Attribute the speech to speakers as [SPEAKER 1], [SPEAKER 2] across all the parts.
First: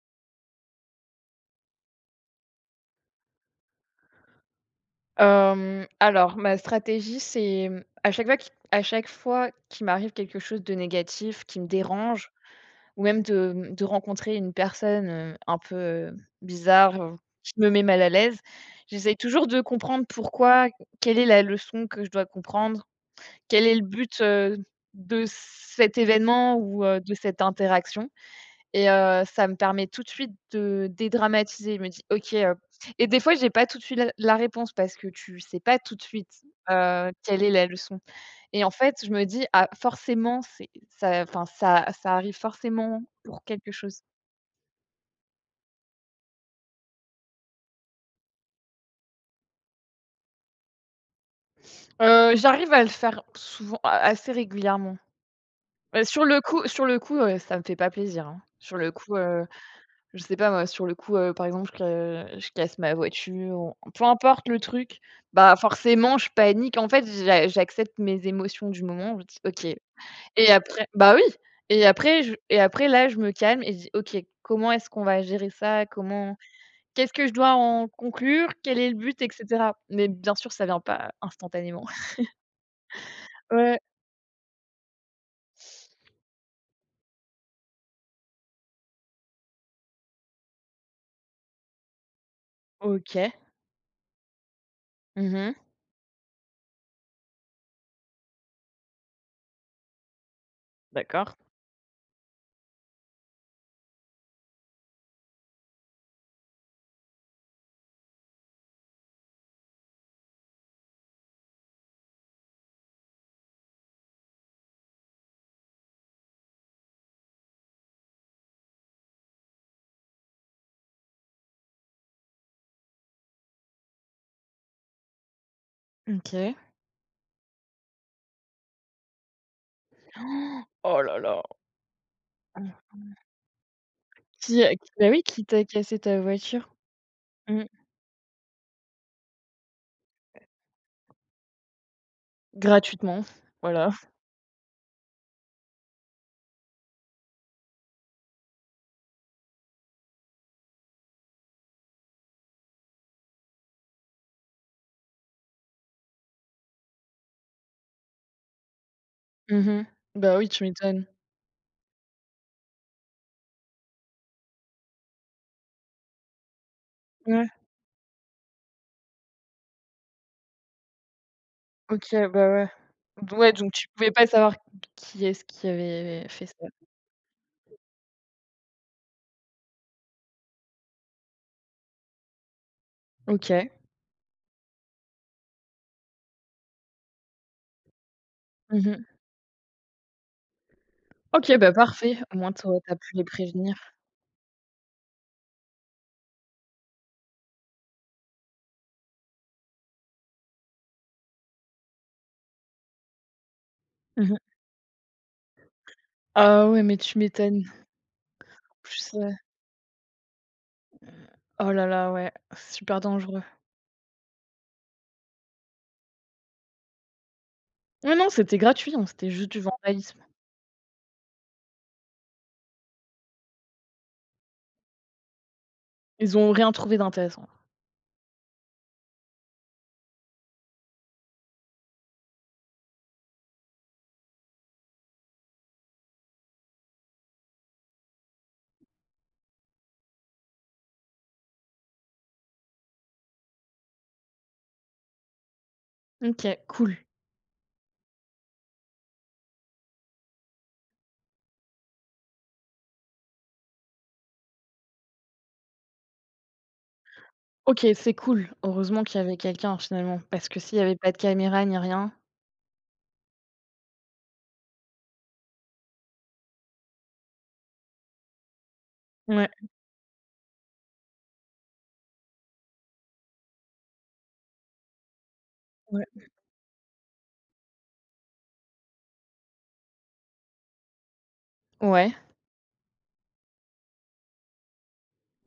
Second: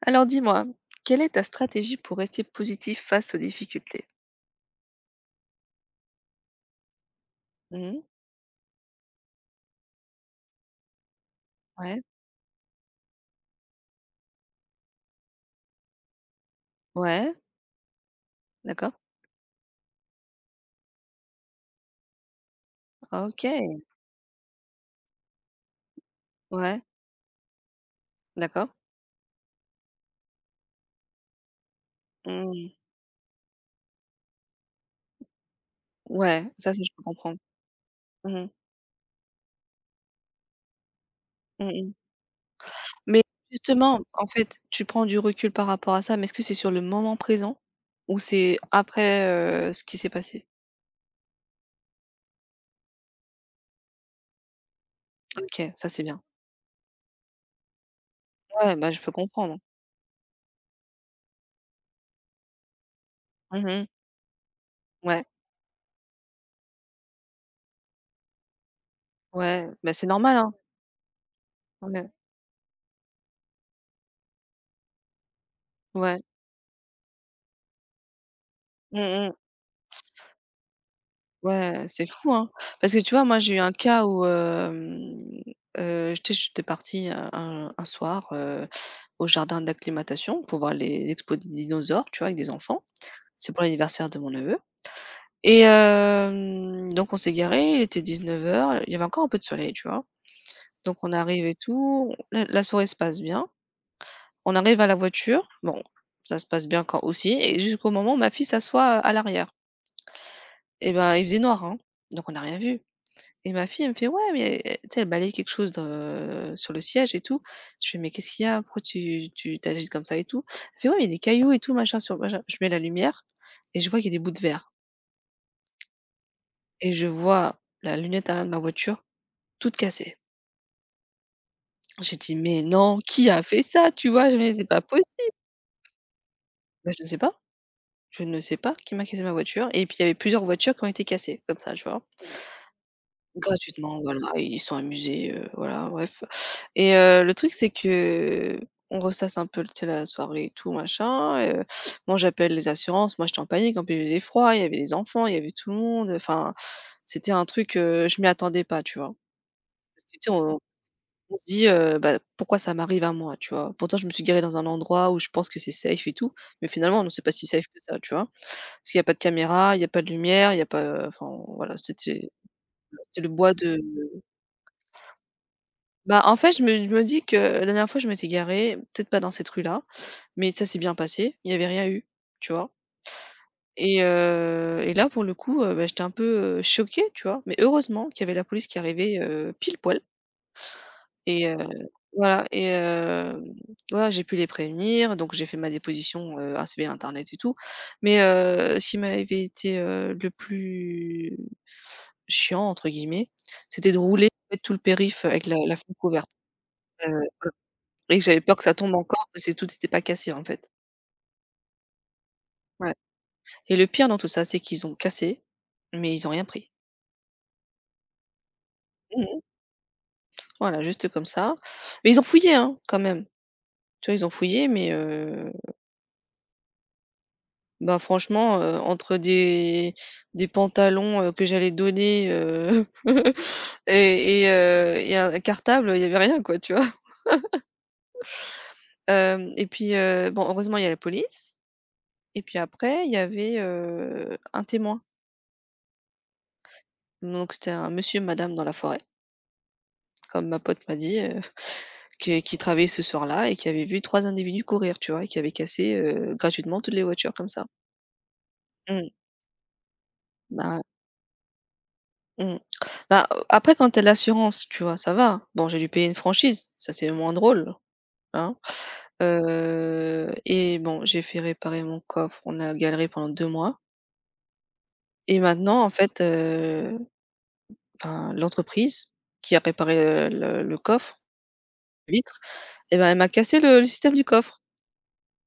[SPEAKER 1] Alors dis-moi, quelle est ta stratégie pour rester positif face aux difficultés?
[SPEAKER 2] Alors ma stratégie, c'est,
[SPEAKER 1] Mmh.
[SPEAKER 2] à chaque fois qu'il m'arrive quelque chose de négatif qui me
[SPEAKER 1] Ouais,
[SPEAKER 2] dérange ou même de, de rencontrer une personne, un peu, heu, bizarre,
[SPEAKER 1] ouais,
[SPEAKER 2] qui me met mal à l'aise,
[SPEAKER 1] d'accord.
[SPEAKER 2] j'essaye toujours de comprendre pourquoi, quelle est la leçon que je dois comprendre, quel est
[SPEAKER 1] OK,
[SPEAKER 2] le but, de cet événement
[SPEAKER 1] ouais,
[SPEAKER 2] ou de cette interaction
[SPEAKER 1] d'accord.
[SPEAKER 2] et ça me permet tout de suite de dédramatiser. Je me dis: «OK,»
[SPEAKER 1] Mmh.
[SPEAKER 2] et des fois, j'ai pas tout de suite la réponse parce que tu sais pas tout de suite,
[SPEAKER 1] Ouais, ça, je peux comprendre.
[SPEAKER 2] quelle est la leçon
[SPEAKER 1] Mmh mh.
[SPEAKER 2] et en fait, je me dis: «Ah forcément, c'est ça, enfin ça
[SPEAKER 1] Mmh.
[SPEAKER 2] ça arrive forcément
[SPEAKER 1] Mais
[SPEAKER 2] pour quelque
[SPEAKER 1] justement,
[SPEAKER 2] chose».
[SPEAKER 1] en fait, tu prends du recul par rapport à ça, mais est-ce que c'est sur le moment présent ou c'est après, ce qui s'est passé?
[SPEAKER 2] J'arrive à le faire souvent a assez régulièrement.
[SPEAKER 1] OK, ça, c'est bien.
[SPEAKER 2] Sur le coup, ça me fait pas plaisir, hein. Sur
[SPEAKER 1] Ouais, bah,
[SPEAKER 2] le
[SPEAKER 1] je peux
[SPEAKER 2] coup,
[SPEAKER 1] comprendre.
[SPEAKER 2] je sais pas moi, sur le coup, par exemple, que je casse ma voiture,
[SPEAKER 1] Mmh.
[SPEAKER 2] peu importe le truc,
[SPEAKER 1] Ouais,
[SPEAKER 2] bah, forcément je panique. En fait, j'accepte mes émotions du moment, je dis:
[SPEAKER 1] ouais,
[SPEAKER 2] «OK»
[SPEAKER 1] bah, c'est normal,
[SPEAKER 2] et
[SPEAKER 1] hein.
[SPEAKER 2] après bah, oui et
[SPEAKER 1] Ouais,
[SPEAKER 2] après je et après là, je me calme et je dis: «OK, comment est-ce qu'on va gérer ça?
[SPEAKER 1] ouais.
[SPEAKER 2] Comment qu'est-ce que je dois en conclure? Quel est le but?» et
[SPEAKER 1] Mmh mh.
[SPEAKER 2] cetera. Mais bien sûr, ça vient pas
[SPEAKER 1] Ouais,
[SPEAKER 2] instantanément.
[SPEAKER 1] c'est fou, hein. Parce que tu vois, moi, j'ai eu un
[SPEAKER 2] Ouais.
[SPEAKER 1] cas où, tu j'étais partie un soir, au jardin d'acclimatation pour voir les expos des dinosaures, tu vois, avec des enfants.
[SPEAKER 2] OK.
[SPEAKER 1] C'est pour l'anniversaire de mon neveu
[SPEAKER 2] Mmh.
[SPEAKER 1] et donc on s'est garé. Il était 19 heures. Il y avait encore un peu de soleil, tu vois? Donc on
[SPEAKER 2] D'accord.
[SPEAKER 1] arrive et tout, la soirée se passe bien. On arrive à la voiture, bon, ça se passe bien quand aussi et jusqu'au moment où ma fille s'assoit, à l'arrière et ben, il faisait noir, hein, donc on n'a rien vu. Et ma fille, elle me fait: «Ouais, mais» tu sais, elle balayait quelque chose dans, sur le siège et tout. Je fais: «Mais qu'est-ce qu'il y a? Pourquoi tu t'agites comme ça et tout?» Elle fait: «Ouais, il y a des cailloux et tout machin sur machin». Je mets la lumière et je vois qu'il y a des bouts de verre
[SPEAKER 2] OK.
[SPEAKER 1] et je vois la lunette arrière de ma voiture toute cassée.
[SPEAKER 2] Oh là là!
[SPEAKER 1] J'ai dit: «Mais non, qui a fait ça?» Tu vois? Je me dis: «C'est pas
[SPEAKER 2] Bah,
[SPEAKER 1] possible».
[SPEAKER 2] oui, qui t'a cassé ta voiture?
[SPEAKER 1] Bah, je ne sais pas,
[SPEAKER 2] Mmh.
[SPEAKER 1] je ne sais pas qui m'a cassé ma voiture et puis il y avait plusieurs voitures qui ont été cassées comme ça, tu vois?
[SPEAKER 2] Gratuitement, voilà.
[SPEAKER 1] Gratuitement, voilà, et ils sont amusés, voilà, bref et le truc, c'est que on ressasse un peu, tu sais, la soirée et tout machin, moi, j'appelle les assurances, moi, j'étais en panique, en plus, il faisait froid, il y avait les enfants, il y avait tout le monde, enfin, c'était un truc, je m'y attendais pas, tu vois?
[SPEAKER 2] Mmh mh.
[SPEAKER 1] Parce que, tu sais,
[SPEAKER 2] Bah, oui,
[SPEAKER 1] on
[SPEAKER 2] tu m'étonnes.
[SPEAKER 1] on se dit, «Bah, pourquoi ça m'arrive à moi?» Tu vois? Pourtant, je me suis garée dans un endroit où je pense que c'est safe et tout, mais finalement, on ne sait pas
[SPEAKER 2] Ouais,
[SPEAKER 1] si safe que ça, tu vois? Parce qu'il y a pas de caméra, il y a pas de lumière, il y a pas, enfin, voilà,
[SPEAKER 2] OK,
[SPEAKER 1] c'était
[SPEAKER 2] bah, ouais.
[SPEAKER 1] c'était le
[SPEAKER 2] D Ouais,
[SPEAKER 1] bois
[SPEAKER 2] donc
[SPEAKER 1] de.
[SPEAKER 2] tu pouvais pas savoir qui est-ce qui
[SPEAKER 1] Bah,
[SPEAKER 2] avait
[SPEAKER 1] en
[SPEAKER 2] fait
[SPEAKER 1] fait, je
[SPEAKER 2] ça.
[SPEAKER 1] me je me dis que la dernière fois, je m'étais garée, peut-être pas dans cette rue-là, mais ça s'est bien passé, il y avait rien eu, tu vois?
[SPEAKER 2] OK.
[SPEAKER 1] Et là, pour le coup, bah, j'étais un peu, choquée, tu vois? Mais heureusement qu'il y avait la police qui
[SPEAKER 2] Mmh mh.
[SPEAKER 1] arrivait, pile poil et
[SPEAKER 2] OK, bah, parfait, au
[SPEAKER 1] voilà
[SPEAKER 2] moins
[SPEAKER 1] et
[SPEAKER 2] tu as pu les prévenir.
[SPEAKER 1] voilà, j'ai pu les prévenir, donc j'ai fait ma déposition, ainsi via internet et tout. Mais ce qui m'avait été, le plus «chiant» entre guillemets, c'était de rouler,
[SPEAKER 2] Mmh mh.
[SPEAKER 1] en fait, tout le périph' avec la fenêtre ouverte.
[SPEAKER 2] Ah ouais, mais
[SPEAKER 1] Heu
[SPEAKER 2] tu m'étonnes.
[SPEAKER 1] Et j'avais peur que ça
[SPEAKER 2] En
[SPEAKER 1] tombe
[SPEAKER 2] plus,
[SPEAKER 1] encore parce que tout n'était pas cassé, en fait.
[SPEAKER 2] oh là là, ouais,
[SPEAKER 1] Ouais
[SPEAKER 2] super dangereux.
[SPEAKER 1] et le pire dans tout ça, c'est qu'ils ont cassé, mais ils ont rien pris.
[SPEAKER 2] Non, non, c'était gratuit, hein, c'était
[SPEAKER 1] Mmh.
[SPEAKER 2] juste du vandalisme.
[SPEAKER 1] Voilà, juste comme ça. Mais ils ont fouillé, hein, quand même. Tu vois, ils ont fouillé, mais
[SPEAKER 2] Ils ont rien trouvé d'intéressant.
[SPEAKER 1] bah, franchement, entre des pantalons, que j'allais donner, et un cartable, il y avait rien, quoi, tu vois? Et puis, bon, heureusement, il y a la police et puis après, il y avait, un témoin.
[SPEAKER 2] OK, cool.
[SPEAKER 1] Donc c'était un monsieur et madame dans la forêt. Comme ma pote m'a dit, que qu'il travaillait ce soir-là et qu'il avait vu 3 individus courir, tu vois? Et qui avaient cassé, gratuitement toutes les voitures comme ça.
[SPEAKER 2] OK, c'est cool. Heureusement
[SPEAKER 1] Mmh.
[SPEAKER 2] qu'il y avait quelqu'un finalement, parce que s'il y
[SPEAKER 1] Bah,
[SPEAKER 2] avait pas de caméra ni rien.
[SPEAKER 1] mmh. Bah, après quand tu l'assurance, tu vois, ça va. Bon, j'ai dû payer une franchise, ça c'est moins drôle, hein?
[SPEAKER 2] Ouais,
[SPEAKER 1] Et bon, j'ai fait réparer mon coffre, on a galéré pendant 2 mois et maintenant en fait,
[SPEAKER 2] ouais.
[SPEAKER 1] enfin l'entreprise qui a réparé, le coffre,
[SPEAKER 2] Ouais.
[SPEAKER 1] vitre et ben, elle m'a cassé le système du coffre.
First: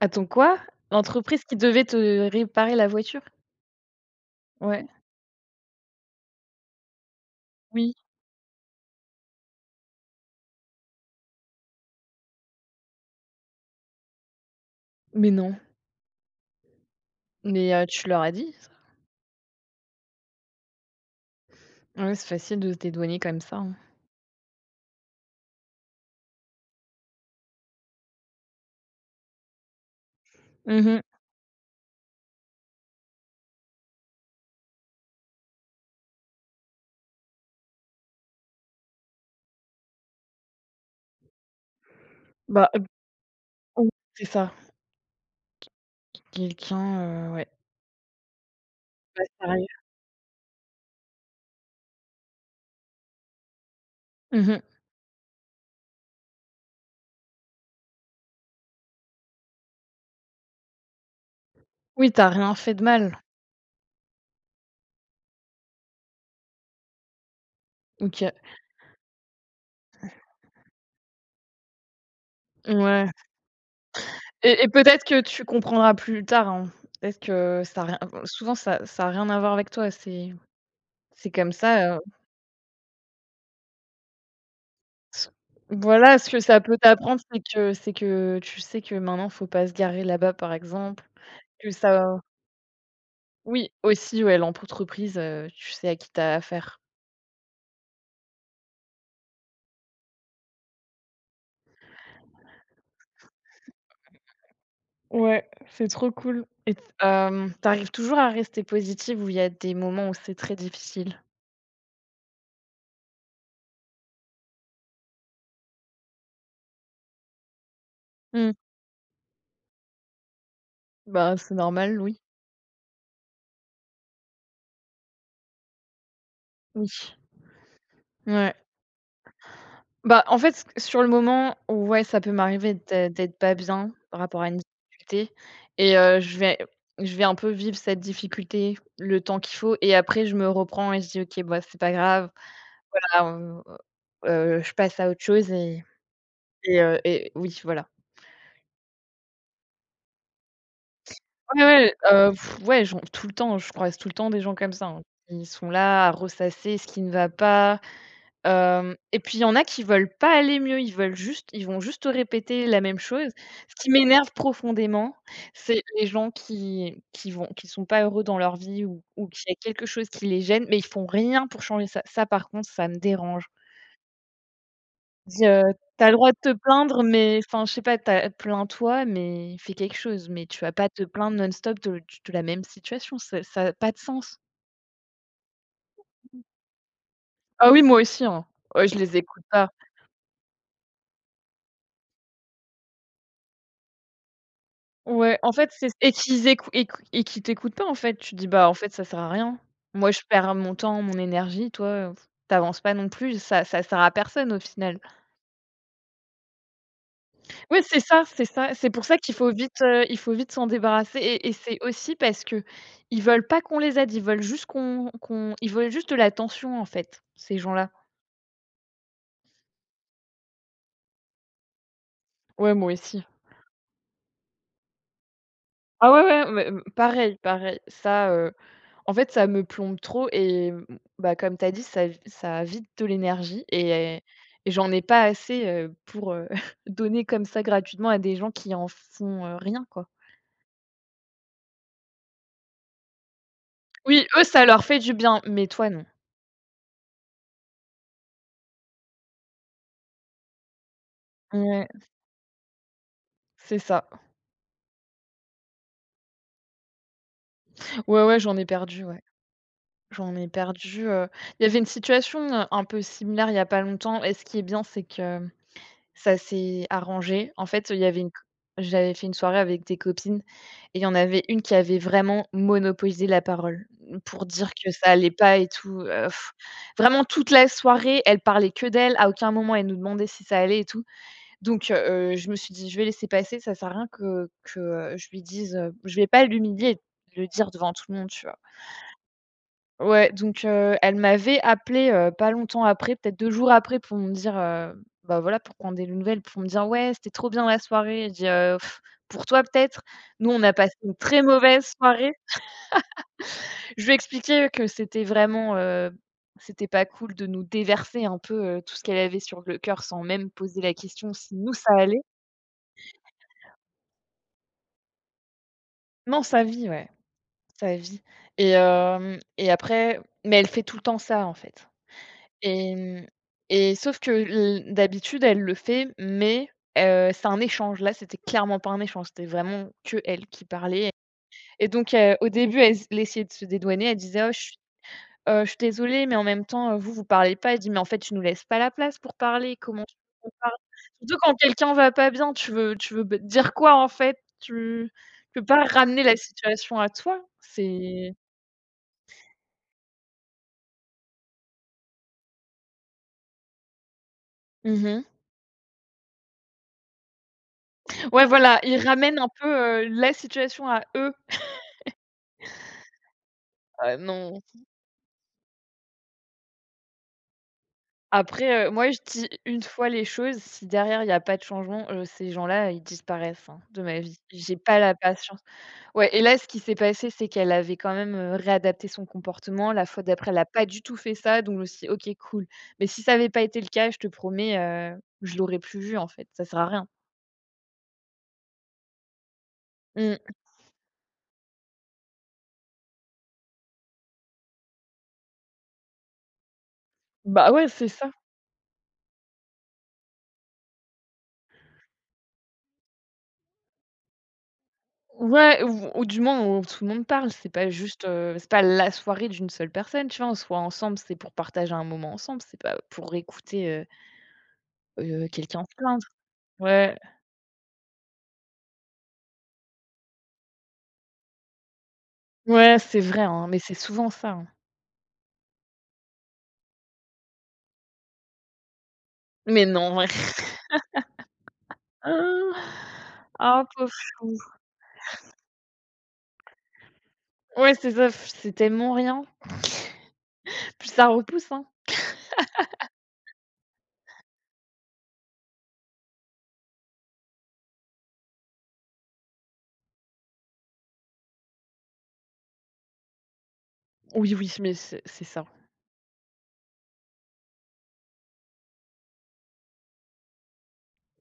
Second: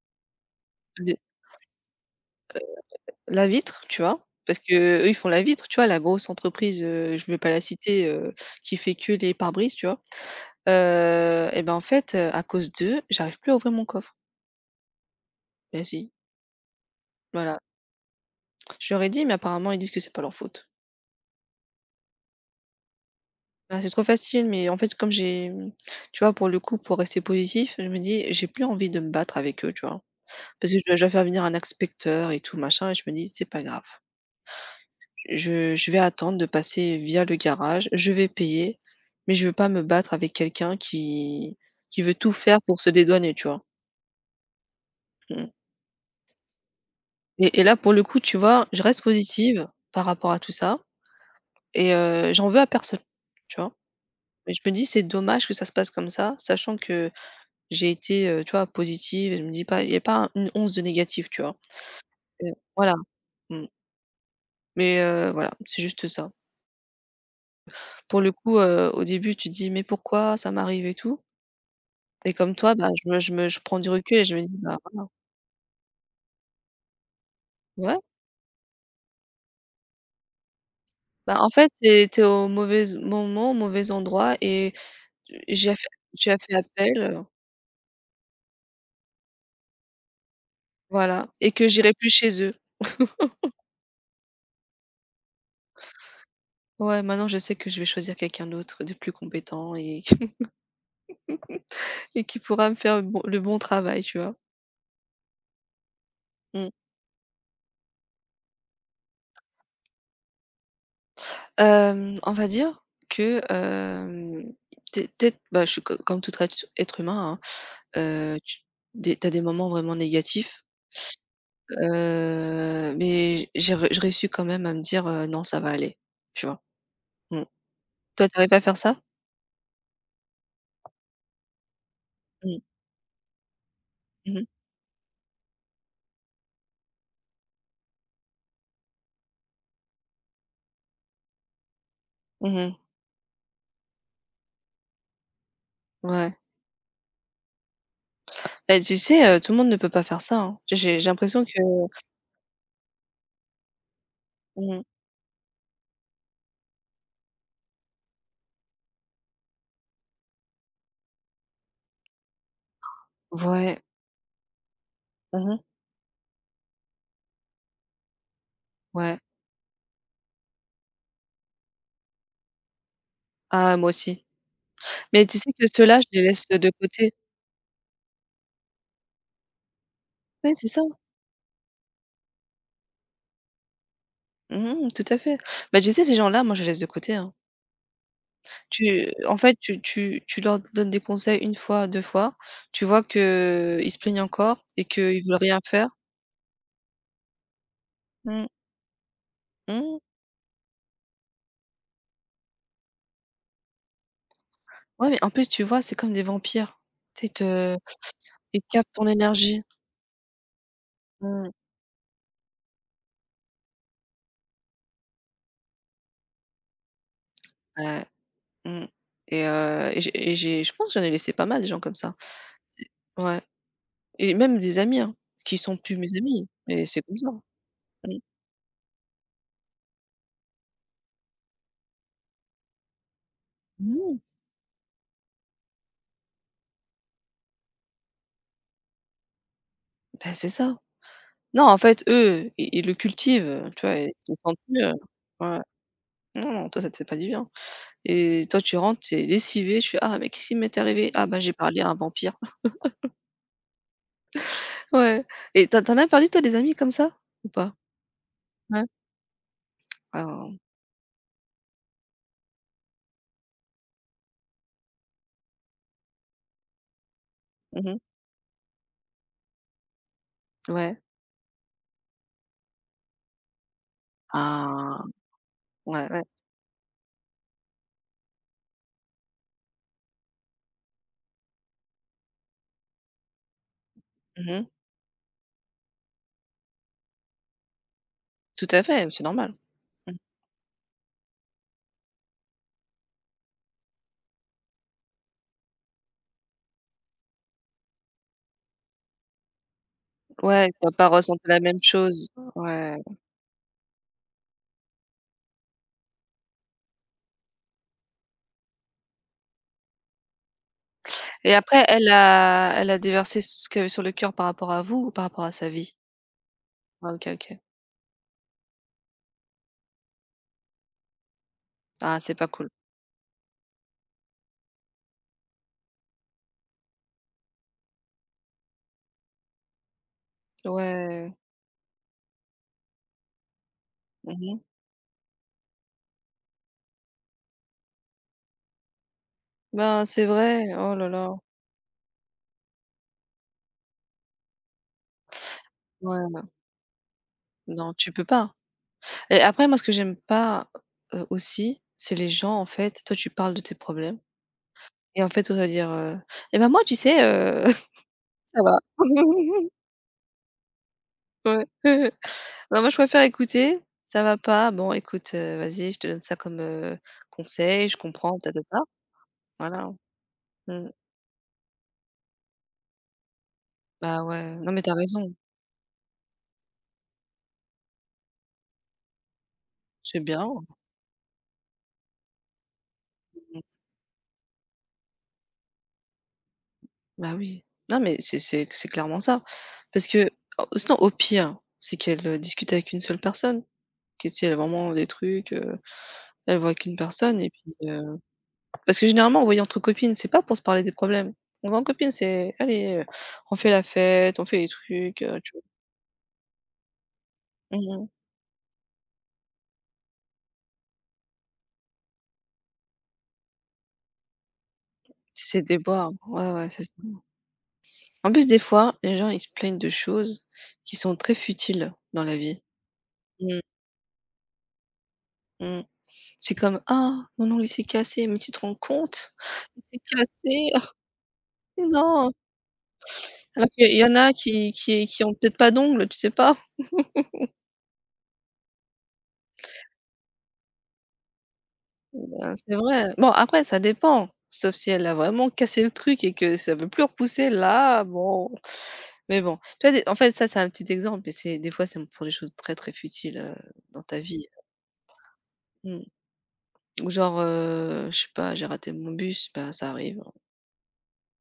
[SPEAKER 2] Attends quoi? L'entreprise qui devait te réparer la voiture?
[SPEAKER 1] La vitre, tu vois? Parce que
[SPEAKER 2] Ouais,
[SPEAKER 1] eux ils font la vitre, tu vois? La grosse entreprise, je vais pas la
[SPEAKER 2] oui,
[SPEAKER 1] citer, qui fait que les pare-brises, tu vois? Et ben, en fait, à cause d'eux, j'arrive plus à ouvrir mon coffre.
[SPEAKER 2] mais non,
[SPEAKER 1] Bah, si, voilà.
[SPEAKER 2] mais tu leur as dit ça?
[SPEAKER 1] Je leur ai dit, mais apparemment, ils disent que c'est pas leur faute.
[SPEAKER 2] Ouais, c'est facile de se dédouaner comme ça, hein.
[SPEAKER 1] Bah, c'est trop facile, mais en fait, comme j'ai, tu vois, pour le coup, pour rester positif, je me dis: «J'ai plus envie de me battre avec eux», tu vois? Parce que je
[SPEAKER 2] Mmh
[SPEAKER 1] dois
[SPEAKER 2] mh.
[SPEAKER 1] je dois faire venir un inspecteur et tout machin et je me dis: «C'est pas grave». Je vais attendre de passer via le garage, je vais payer, mais je veux pas me battre avec quelqu'un qui veut tout faire
[SPEAKER 2] Bah,
[SPEAKER 1] pour se dédouaner, tu vois?
[SPEAKER 2] oui, c'est ça.
[SPEAKER 1] Mmh
[SPEAKER 2] Quelqu'un, ouais.
[SPEAKER 1] et là, pour le coup, tu vois, je reste
[SPEAKER 2] Bah, ça arrive.
[SPEAKER 1] positive par rapport à tout ça et j'en veux à personne, tu vois? Mais je
[SPEAKER 2] Mmh.
[SPEAKER 1] me dis: «C'est dommage que ça se passe comme ça», sachant que j'ai été, tu vois, positive et je me dis pas il y a pas une once de négatif, tu vois?
[SPEAKER 2] Oui, t'as
[SPEAKER 1] Heu,
[SPEAKER 2] rien fait de
[SPEAKER 1] voilà,
[SPEAKER 2] mal.
[SPEAKER 1] mmh, mais voilà, c'est juste ça. Pour
[SPEAKER 2] OK.
[SPEAKER 1] le coup, au début, tu te dis: «Mais pourquoi ça m'arrive et tout?» Et comme toi, bah,
[SPEAKER 2] Ouais,
[SPEAKER 1] je prends du recul et je me dis:
[SPEAKER 2] et
[SPEAKER 1] «Bah,
[SPEAKER 2] peut-être
[SPEAKER 1] voilà».
[SPEAKER 2] que tu comprendras plus tard, hein. Peut-être que ça a rien,
[SPEAKER 1] Ouais,
[SPEAKER 2] enfin, souvent ça a rien à voir avec toi, c'est
[SPEAKER 1] bah, en
[SPEAKER 2] comme
[SPEAKER 1] fait, tu
[SPEAKER 2] ça,
[SPEAKER 1] es tu es au mauvais moment, au mauvais endroit et
[SPEAKER 2] s
[SPEAKER 1] j'ai fait
[SPEAKER 2] voilà, ce
[SPEAKER 1] tu as
[SPEAKER 2] que
[SPEAKER 1] fait
[SPEAKER 2] ça peut
[SPEAKER 1] appel,
[SPEAKER 2] t'apprendre, c'est que tu sais que maintenant faut pas se garer là-bas, par exemple.
[SPEAKER 1] voilà et que
[SPEAKER 2] Que
[SPEAKER 1] j'irai
[SPEAKER 2] ça
[SPEAKER 1] plus chez eux.
[SPEAKER 2] Oui, aussi, ouais, l'entreprise, tu sais à qui tu as affaire.
[SPEAKER 1] Ouais, maintenant je sais que je vais choisir quelqu'un d'autre de plus compétent et et qui pourra me faire le bon travail, tu vois?
[SPEAKER 2] Ouais, c'est trop cool.
[SPEAKER 1] Mmh.
[SPEAKER 2] Et t tu arrives toujours à rester positive ou il y a des moments où c'est très difficile?
[SPEAKER 1] On va dire que, tu es bah, je suis co comme tout être humain, hein, heu,
[SPEAKER 2] Mmh.
[SPEAKER 1] tu tu as des moments vraiment négatifs.
[SPEAKER 2] Bah, c'est normal, oui.
[SPEAKER 1] Mais j'ai réussi quand même à me dire: «Non, ça va aller», tu vois?
[SPEAKER 2] Oui,
[SPEAKER 1] Mmh. Toi, tu
[SPEAKER 2] ouais.
[SPEAKER 1] arrives à faire ça?
[SPEAKER 2] Bah, en fait, s sur le moment, ouais, ça peut
[SPEAKER 1] Mmh.
[SPEAKER 2] m'arriver d'être pas bien par
[SPEAKER 1] Mmh
[SPEAKER 2] rapport
[SPEAKER 1] mh.
[SPEAKER 2] à une difficulté et je vais un peu vivre cette difficulté le temps qu'il faut et après je me reprends et je dis: «OK, bah, c'est pas grave».
[SPEAKER 1] Mmh mh.
[SPEAKER 2] Voilà, je passe à autre chose. Et
[SPEAKER 1] Ouais.
[SPEAKER 2] Et oui, voilà.
[SPEAKER 1] Bah, tu sais, tout le monde ne peut pas faire ça, hein. Tu sais, j'ai l'impression
[SPEAKER 2] Ouais,
[SPEAKER 1] que
[SPEAKER 2] ouais, ouais, j'en tout le temps, je croise tout le temps des gens comme
[SPEAKER 1] mmh,
[SPEAKER 2] ça, hein. Ils sont là à ressasser ce qui ne va pas, hem, et puis il y en a qui veulent pas aller mieux, ils vont juste te répéter la même chose. Ce
[SPEAKER 1] ouais.
[SPEAKER 2] qui m'énerve profondément,
[SPEAKER 1] Mmh mh.
[SPEAKER 2] c'est les gens qui vont qui sont pas heureux dans leur vie ou
[SPEAKER 1] Ouais.
[SPEAKER 2] qu'il y a quelque chose qui les gêne, mais ils font rien pour changer ça. Ça, par contre, ça me dérange.
[SPEAKER 1] Ah, moi aussi. Mais tu
[SPEAKER 2] Dis,
[SPEAKER 1] sais que ceux-là,
[SPEAKER 2] «Tu as le
[SPEAKER 1] je les
[SPEAKER 2] droit de
[SPEAKER 1] laisse,
[SPEAKER 2] te
[SPEAKER 1] de
[SPEAKER 2] plaindre,
[SPEAKER 1] côté.
[SPEAKER 2] mais enfin, je sais pas, tu as plains-toi, mais fais quelque chose. Mais
[SPEAKER 1] Ouais,
[SPEAKER 2] tu
[SPEAKER 1] c'est
[SPEAKER 2] vas
[SPEAKER 1] ça.
[SPEAKER 2] pas te plaindre non-stop de la même situation, ça a pas de sens».
[SPEAKER 1] Mmh mh, tout à fait. Bah, tu sais, ces gens-là, moi, je les laisse de côté, hein.
[SPEAKER 2] Ah oui, moi aussi, hein. Ouais, je
[SPEAKER 1] Tu
[SPEAKER 2] les
[SPEAKER 1] en
[SPEAKER 2] écoute
[SPEAKER 1] fait,
[SPEAKER 2] pas.
[SPEAKER 1] tu tu tu leur donnes des conseils une fois, 2 fois, tu vois qu'ils se plaignent encore et qu'ils veulent
[SPEAKER 2] Ouais, en
[SPEAKER 1] rien
[SPEAKER 2] fait,
[SPEAKER 1] faire.
[SPEAKER 2] c'est et qu'ils t'écoutent pas, en fait. Tu te dis:
[SPEAKER 1] Mmh.
[SPEAKER 2] «Bah, en fait, ça sert à rien.
[SPEAKER 1] Mmh.
[SPEAKER 2] Moi, je perds mon temps, mon énergie. Toi, tu avances pas non plus. Ça sert à personne, au final».
[SPEAKER 1] Ouais, mais en plus, tu vois, c'est comme des vampires. Tu sais,
[SPEAKER 2] Oui, c'est ça, c'est
[SPEAKER 1] ils
[SPEAKER 2] ça. C'est
[SPEAKER 1] captent
[SPEAKER 2] pour
[SPEAKER 1] ton
[SPEAKER 2] ça qu'il faut
[SPEAKER 1] énergie.
[SPEAKER 2] vite, il faut vite s'en débarrasser,
[SPEAKER 1] Mmh.
[SPEAKER 2] et c'est aussi parce que ils veulent pas qu'on les aide, ils veulent juste de l'attention, en fait, ces gens-là.
[SPEAKER 1] Ouais, mmh et j'ai je pense que j'en ai laissé pas mal des gens comme ça.
[SPEAKER 2] Ouais,
[SPEAKER 1] C'est
[SPEAKER 2] moi aussi.
[SPEAKER 1] ouais et même des amis, hein, qui sont plus
[SPEAKER 2] Ah
[SPEAKER 1] mes
[SPEAKER 2] ouais,
[SPEAKER 1] amis,
[SPEAKER 2] ouais, mais m
[SPEAKER 1] mais c'est comme ça.
[SPEAKER 2] pareil, pareil.
[SPEAKER 1] Mmh.
[SPEAKER 2] Ça, en fait, ça me plombe trop et bah, comme tu as dit, ça vide de l'énergie
[SPEAKER 1] Mmh,
[SPEAKER 2] et j'en ai pas assez, pour, donner comme ça gratuitement à des gens qui en font, rien, quoi.
[SPEAKER 1] bah, c'est ça. Non, en fait, eux, ils le cultivent, tu vois? Ils
[SPEAKER 2] Oui,
[SPEAKER 1] se
[SPEAKER 2] eux,
[SPEAKER 1] sentent
[SPEAKER 2] ça leur
[SPEAKER 1] mieux.
[SPEAKER 2] fait du bien,
[SPEAKER 1] Ouais.
[SPEAKER 2] mais toi, non.
[SPEAKER 1] Non, non, toi, ça te fait pas du bien et toi, tu rentres, tu es lessivé, tu fais: «Ah, mais qu'est-ce qui m'est arrivé? Ah, bah, j'ai parlé
[SPEAKER 2] Ouais,
[SPEAKER 1] à un vampire».
[SPEAKER 2] c'est ça.
[SPEAKER 1] Ouais et t'en en as perdu, toi, des amis comme ça ou pas?
[SPEAKER 2] Ouais, ouais, j'en ai
[SPEAKER 1] Ouais?
[SPEAKER 2] perdu, ouais. J'en ai
[SPEAKER 1] Ah.
[SPEAKER 2] perdu, il y avait une situation, un peu similaire il y a pas longtemps et ce qui est bien, c'est que ça s'est arrangé. En
[SPEAKER 1] Mmh
[SPEAKER 2] fait, il
[SPEAKER 1] mh.
[SPEAKER 2] y avait une co j'avais fait une soirée avec des copines et
[SPEAKER 1] Ouais.
[SPEAKER 2] il y en avait une qui avait vraiment monopolisé la parole, pour dire que
[SPEAKER 1] Ah,
[SPEAKER 2] ça allait pas et tout,
[SPEAKER 1] ouais. Ouais.
[SPEAKER 2] vraiment toute la soirée, elle parlait que d'elle, à aucun moment elle nous demandait si ça allait et tout. Donc je me suis dit: «Je vais laisser passer, ça sert à rien que
[SPEAKER 1] Mmh mh.
[SPEAKER 2] que, heu, je lui dise, je vais pas l'humilier, le dire devant tout le monde», tu vois?
[SPEAKER 1] Tout à fait, c'est normal. Mmh.
[SPEAKER 2] Ouais, donc elle m'avait appelé pas longtemps après, peut-être 2 jours après pour me dire, bah, voilà, pour prendre des nouvelles, pour me dire: «Ouais, c'était trop bien la soirée». Je dis: pour toi peut-être? Nous, on
[SPEAKER 1] Ouais,
[SPEAKER 2] a
[SPEAKER 1] tu as
[SPEAKER 2] passé
[SPEAKER 1] pas
[SPEAKER 2] une très
[SPEAKER 1] ressenti la même
[SPEAKER 2] mauvaise
[SPEAKER 1] chose.
[SPEAKER 2] soirée».
[SPEAKER 1] Ouais
[SPEAKER 2] Je lui ai expliqué que c'était vraiment, c'était pas cool de nous déverser un peu, tout ce qu'elle avait sur le cœur sans même poser la question
[SPEAKER 1] et
[SPEAKER 2] si nous,
[SPEAKER 1] après
[SPEAKER 2] ça allait.
[SPEAKER 1] elle a déversé ce qu'elle avait sur le cœur par rapport à vous ou par rapport à sa vie?
[SPEAKER 2] Non, sa vie, ouais,
[SPEAKER 1] Ah OK, OK.
[SPEAKER 2] sa vie et hem, et après, mais elle fait tout le temps ça, en fait.
[SPEAKER 1] Ah, c'est pas cool.
[SPEAKER 2] Et et sauf que l d'habitude, elle le fait, mais c'est un échange. Là, c'était clairement pas un échange, c'était vraiment que elle qui parlait
[SPEAKER 1] Ouais.
[SPEAKER 2] et donc au début, elle essayait de se dédouaner. Elle disait: «Oh,
[SPEAKER 1] Mmh mh.
[SPEAKER 2] je suis désolée, mais en même temps, vous, vous parlez pas». Elle dit: «Mais en fait, tu nous laisses pas la place pour parler. Comment
[SPEAKER 1] Ben,
[SPEAKER 2] tu
[SPEAKER 1] c'est
[SPEAKER 2] parles?
[SPEAKER 1] vrai. Oh là là.
[SPEAKER 2] Surtout quand quelqu'un va pas bien, tu veux b dire quoi, en fait? Tu peux pas ramener la
[SPEAKER 1] Ouais.
[SPEAKER 2] situation à toi».
[SPEAKER 1] Non, tu peux
[SPEAKER 2] C'est
[SPEAKER 1] pas et après moi, ce que j'aime pas, aussi, c'est les gens, en fait toi, tu parles de tes problèmes
[SPEAKER 2] mmh
[SPEAKER 1] et
[SPEAKER 2] mh.
[SPEAKER 1] en fait, on va dire: «Et ben, moi, tu sais,
[SPEAKER 2] Ouais,
[SPEAKER 1] ça va».
[SPEAKER 2] voilà, ils ramènent un peu, la situation à eux.
[SPEAKER 1] Ouais. Non, moi, je préfère écouter. Ça va
[SPEAKER 2] Non.
[SPEAKER 1] pas, bon, écoute, vas-y, je te donne ça comme, conseil, je comprends, tatata.
[SPEAKER 2] Après, moi je dis une
[SPEAKER 1] Voilà.
[SPEAKER 2] fois les choses, si
[SPEAKER 1] Mmh.
[SPEAKER 2] derrière il y a pas de changement, ces gens-là, ils disparaissent, hein, de ma
[SPEAKER 1] Bah,
[SPEAKER 2] vie.
[SPEAKER 1] ouais. Non,
[SPEAKER 2] J'ai
[SPEAKER 1] mais t'as
[SPEAKER 2] pas la
[SPEAKER 1] raison.
[SPEAKER 2] patience. Ouais, et là, ce qui s'est passé, c'est qu'elle avait quand même, réadapté son comportement. La
[SPEAKER 1] C'est
[SPEAKER 2] fois d'après,
[SPEAKER 1] bien.
[SPEAKER 2] elle a pas du tout fait ça, donc je me suis dit: «OK, cool». Mais si ça avait pas
[SPEAKER 1] Mmh.
[SPEAKER 2] été le cas, je te promets, je l'aurais plus vu, en fait, ça sert à rien.
[SPEAKER 1] Bah, oui. Non, mais c'est clairement ça. Parce que
[SPEAKER 2] Mmh.
[SPEAKER 1] au sinon, au pire, c'est qu'elle, discute avec une seule personne, que si elle a vraiment des trucs, elle voit qu'une personne et
[SPEAKER 2] Bah,
[SPEAKER 1] puis,
[SPEAKER 2] ouais, c'est ça.
[SPEAKER 1] parce que généralement, en voyant entre copines, c'est pas pour se parler des problèmes. On va en copine, c'est: «Allez, on fait la fête, on fait des trucs», tu vois?
[SPEAKER 2] Ouais, ou du moins où tout le monde parle, c'est
[SPEAKER 1] Mmh
[SPEAKER 2] pas
[SPEAKER 1] mmh.
[SPEAKER 2] juste, c'est pas la soirée d'une seule personne, tu vois? On soit ensemble, c'est pour partager un moment ensemble, c'est pas pour écouter,
[SPEAKER 1] C'est des
[SPEAKER 2] quelqu'un se
[SPEAKER 1] déboires.
[SPEAKER 2] plaindre.
[SPEAKER 1] Ouais, ouais, c'est ça.
[SPEAKER 2] Ouais,
[SPEAKER 1] En plus, des fois, les gens, ils se plaignent de choses qui sont très futiles dans la vie.
[SPEAKER 2] ouais, c'est vrai,
[SPEAKER 1] Mmh.
[SPEAKER 2] hein, mais c'est souvent ça, hein.
[SPEAKER 1] Mmh. C'est comme: «Ah, mon ongle il s'est cassé, mais tu te rends compte? Il
[SPEAKER 2] Mais
[SPEAKER 1] s'est
[SPEAKER 2] non, ouais.
[SPEAKER 1] cassé, non!» Alors
[SPEAKER 2] Ah,
[SPEAKER 1] qu'il y
[SPEAKER 2] pauvre
[SPEAKER 1] en a
[SPEAKER 2] chou.
[SPEAKER 1] qui qui ont peut-être pas d'ongle, tu sais pas?
[SPEAKER 2] Ouais, c'est ça, c'est tellement rien. Puis ça repousse, hein.
[SPEAKER 1] Ben, c'est vrai. Bon, après ça dépend, sauf si elle a vraiment cassé le truc et que ça veut plus repousser, là, bon. Mais bon, tu vois, des en fait, ça, c'est un petit exemple, mais c'est des fois, c'est pour des choses très, très futiles, dans ta vie.
[SPEAKER 2] Oui, oui, mais c'est ça.
[SPEAKER 1] Mmh. Ou genre, je sais pas, j'ai raté mon bus, bah, ça arrive, hein,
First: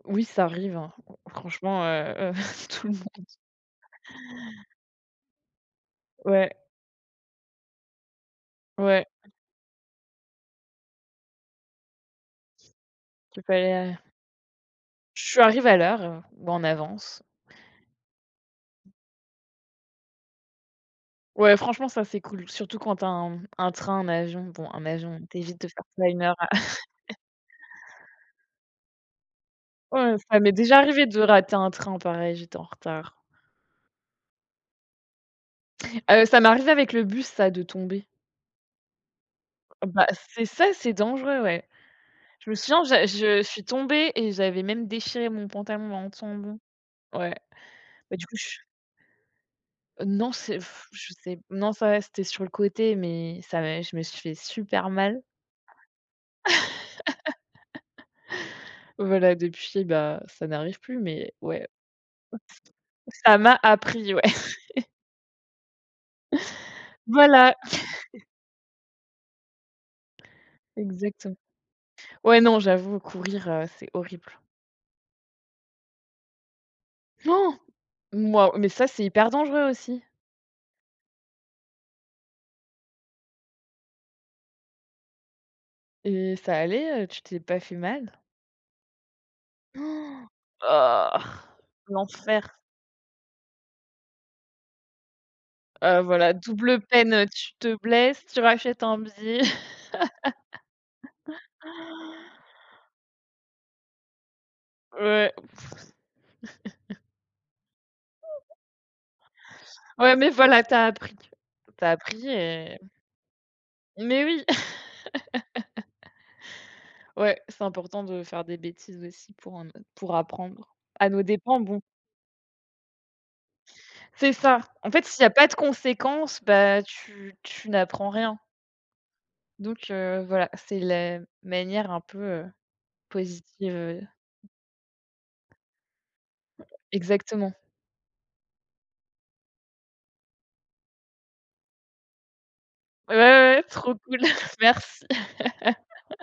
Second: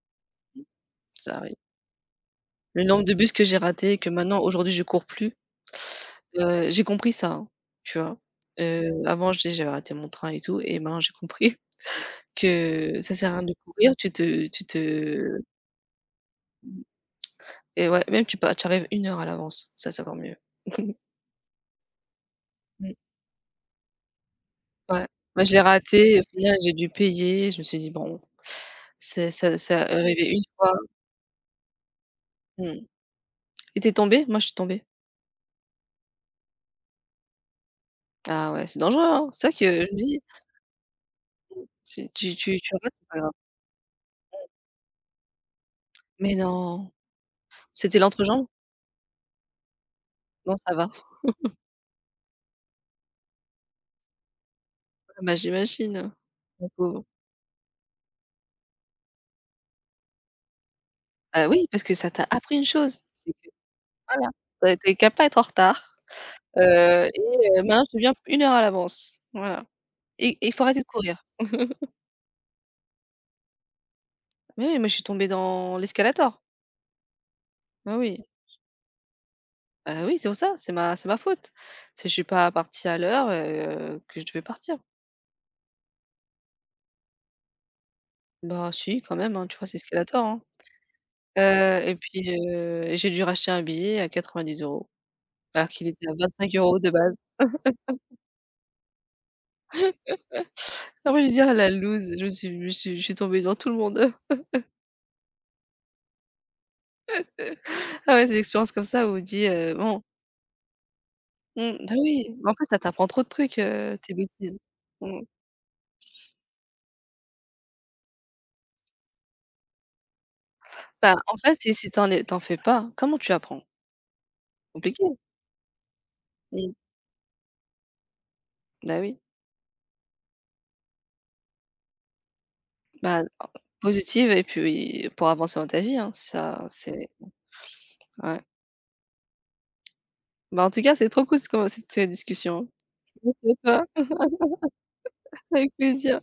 [SPEAKER 2] Oui, ça arrive, hein.
[SPEAKER 1] ça arrive.
[SPEAKER 2] Franchement,
[SPEAKER 1] Le
[SPEAKER 2] tout le
[SPEAKER 1] nombre de
[SPEAKER 2] monde.
[SPEAKER 1] bus que j'ai raté et que maintenant aujourd'hui je cours plus,
[SPEAKER 2] Ouais,
[SPEAKER 1] j'ai compris ça, hein, tu vois? Heu,
[SPEAKER 2] ouais,
[SPEAKER 1] avant je dis: «J'avais raté mon train et tout» et maintenant j'ai compris que ça sert à
[SPEAKER 2] tu
[SPEAKER 1] rien
[SPEAKER 2] peux
[SPEAKER 1] de
[SPEAKER 2] aller
[SPEAKER 1] courir,
[SPEAKER 2] allée
[SPEAKER 1] tu te
[SPEAKER 2] je arrive à l'heure, ou en avance.
[SPEAKER 1] et ouais, même tu pas tu arrives une heure à l'avance, ça c'est encore mieux.
[SPEAKER 2] Ouais, franchement, ça, c'est cool, surtout
[SPEAKER 1] Mmh,
[SPEAKER 2] quand tu as un train, un avion. Bon, un
[SPEAKER 1] ouais.
[SPEAKER 2] avion, tu
[SPEAKER 1] Moi je
[SPEAKER 2] évites
[SPEAKER 1] l'ai
[SPEAKER 2] de faire ça à
[SPEAKER 1] raté et
[SPEAKER 2] une
[SPEAKER 1] au
[SPEAKER 2] heure.
[SPEAKER 1] final j'ai dû payer, je me suis dit: «Bon, c'est ça ça est
[SPEAKER 2] Ouais,
[SPEAKER 1] arrivé
[SPEAKER 2] ça
[SPEAKER 1] une
[SPEAKER 2] m'est
[SPEAKER 1] fois».
[SPEAKER 2] déjà arrivé de rater un train pareil, j'étais en
[SPEAKER 1] Mmh.
[SPEAKER 2] retard.
[SPEAKER 1] Et tu es Moi je suis tombée.
[SPEAKER 2] Ça m'est arrivé avec le bus ça, de tomber.
[SPEAKER 1] Ah ouais, c'est dangereux, hein. C'est ça que je me
[SPEAKER 2] Bah,
[SPEAKER 1] dis,
[SPEAKER 2] c'est ça, c'est dangereux, ouais.
[SPEAKER 1] si tu
[SPEAKER 2] Je me
[SPEAKER 1] tu tu
[SPEAKER 2] souviens,
[SPEAKER 1] rates,
[SPEAKER 2] j'a
[SPEAKER 1] c'est pas grave.
[SPEAKER 2] je suis tombée et j'avais même déchiré mon pantalon en
[SPEAKER 1] Mais
[SPEAKER 2] tombant.
[SPEAKER 1] non!
[SPEAKER 2] Ouais.
[SPEAKER 1] C'était
[SPEAKER 2] Bah, du coup,
[SPEAKER 1] l'entrejambe?
[SPEAKER 2] je non,
[SPEAKER 1] Non,
[SPEAKER 2] c'est
[SPEAKER 1] ça va.
[SPEAKER 2] je sais non, ça va, c'était sur le côté, mais ça m'a je me suis fait super
[SPEAKER 1] Ah
[SPEAKER 2] mal.
[SPEAKER 1] bah, j'imagine, le pauvre.
[SPEAKER 2] Voilà, depuis, bah, ça n'arrive plus, mais
[SPEAKER 1] Bah,
[SPEAKER 2] ouais,
[SPEAKER 1] oui, parce que ça t'a appris une chose, c'est
[SPEAKER 2] ça
[SPEAKER 1] que
[SPEAKER 2] m'a appris, ouais.
[SPEAKER 1] voilà, tu étais capable pas être en retard, heu
[SPEAKER 2] Voilà,
[SPEAKER 1] et maintenant je viens une heure à l'avance. Voilà et il faut arrêter de courir.
[SPEAKER 2] exactement. Ouais, non, j'avoue, courir, c'est horrible.
[SPEAKER 1] Mais oui, moi je suis tombée dans l'escalator.
[SPEAKER 2] Non!
[SPEAKER 1] Ah oui.
[SPEAKER 2] Moi, mais ça, c'est hyper dangereux aussi.
[SPEAKER 1] Ah oui, c'est pour ça, c'est ma faute. C'est que je suis pas partie à l'heure, que je devais partir.
[SPEAKER 2] Et ça allait, tu t'es pas fait mal?
[SPEAKER 1] Bah si, quand même, hein, tu vois? C'est l'escalator,
[SPEAKER 2] Oh!
[SPEAKER 1] hein.
[SPEAKER 2] Ah!
[SPEAKER 1] Heu et puis,
[SPEAKER 2] L'enfer.
[SPEAKER 1] j'ai dû racheter un billet à 90 euros alors qu'il était à
[SPEAKER 2] Voilà,
[SPEAKER 1] 25 euros
[SPEAKER 2] double
[SPEAKER 1] de
[SPEAKER 2] peine,
[SPEAKER 1] base.
[SPEAKER 2] tu te blesses, tu rachètes un billet.
[SPEAKER 1] Ah oui, je veux dire la loose, je me suis je suis je suis tombée devant tout le monde.
[SPEAKER 2] Ouais,
[SPEAKER 1] Ah ouais, des expériences comme ça où on dit, bon
[SPEAKER 2] ouais, mais voilà, tu as appris. Tu
[SPEAKER 1] mmh,
[SPEAKER 2] as
[SPEAKER 1] bah
[SPEAKER 2] appris
[SPEAKER 1] oui, mais en fait, ça
[SPEAKER 2] et
[SPEAKER 1] t'apprend trop de trucs, tes
[SPEAKER 2] mais oui,
[SPEAKER 1] bêtises. Mmh.
[SPEAKER 2] ouais, c'est important de faire des bêtises aussi pour apprendre. À
[SPEAKER 1] Bah,
[SPEAKER 2] nos
[SPEAKER 1] en fait,
[SPEAKER 2] dépens,
[SPEAKER 1] si
[SPEAKER 2] bon,
[SPEAKER 1] si tu en fais pas, comment tu apprends?
[SPEAKER 2] c'est ça. En fait,
[SPEAKER 1] Compliqué.
[SPEAKER 2] s'il y a pas de conséquences,
[SPEAKER 1] Mmh.
[SPEAKER 2] bah, tu n'apprends rien.
[SPEAKER 1] Bah oui.
[SPEAKER 2] Donc voilà, c'est la manière un peu,
[SPEAKER 1] Bah,
[SPEAKER 2] positive,
[SPEAKER 1] positive et puis pour avancer dans ta vie, hein, ça c'est
[SPEAKER 2] exactement.
[SPEAKER 1] ouais. Bah, en tout cas, c'est trop cool ce qu'on cette discussion.
[SPEAKER 2] Ouais,
[SPEAKER 1] Merci
[SPEAKER 2] ouais,
[SPEAKER 1] à
[SPEAKER 2] trop
[SPEAKER 1] toi,
[SPEAKER 2] cool. Merci.
[SPEAKER 1] avec plaisir.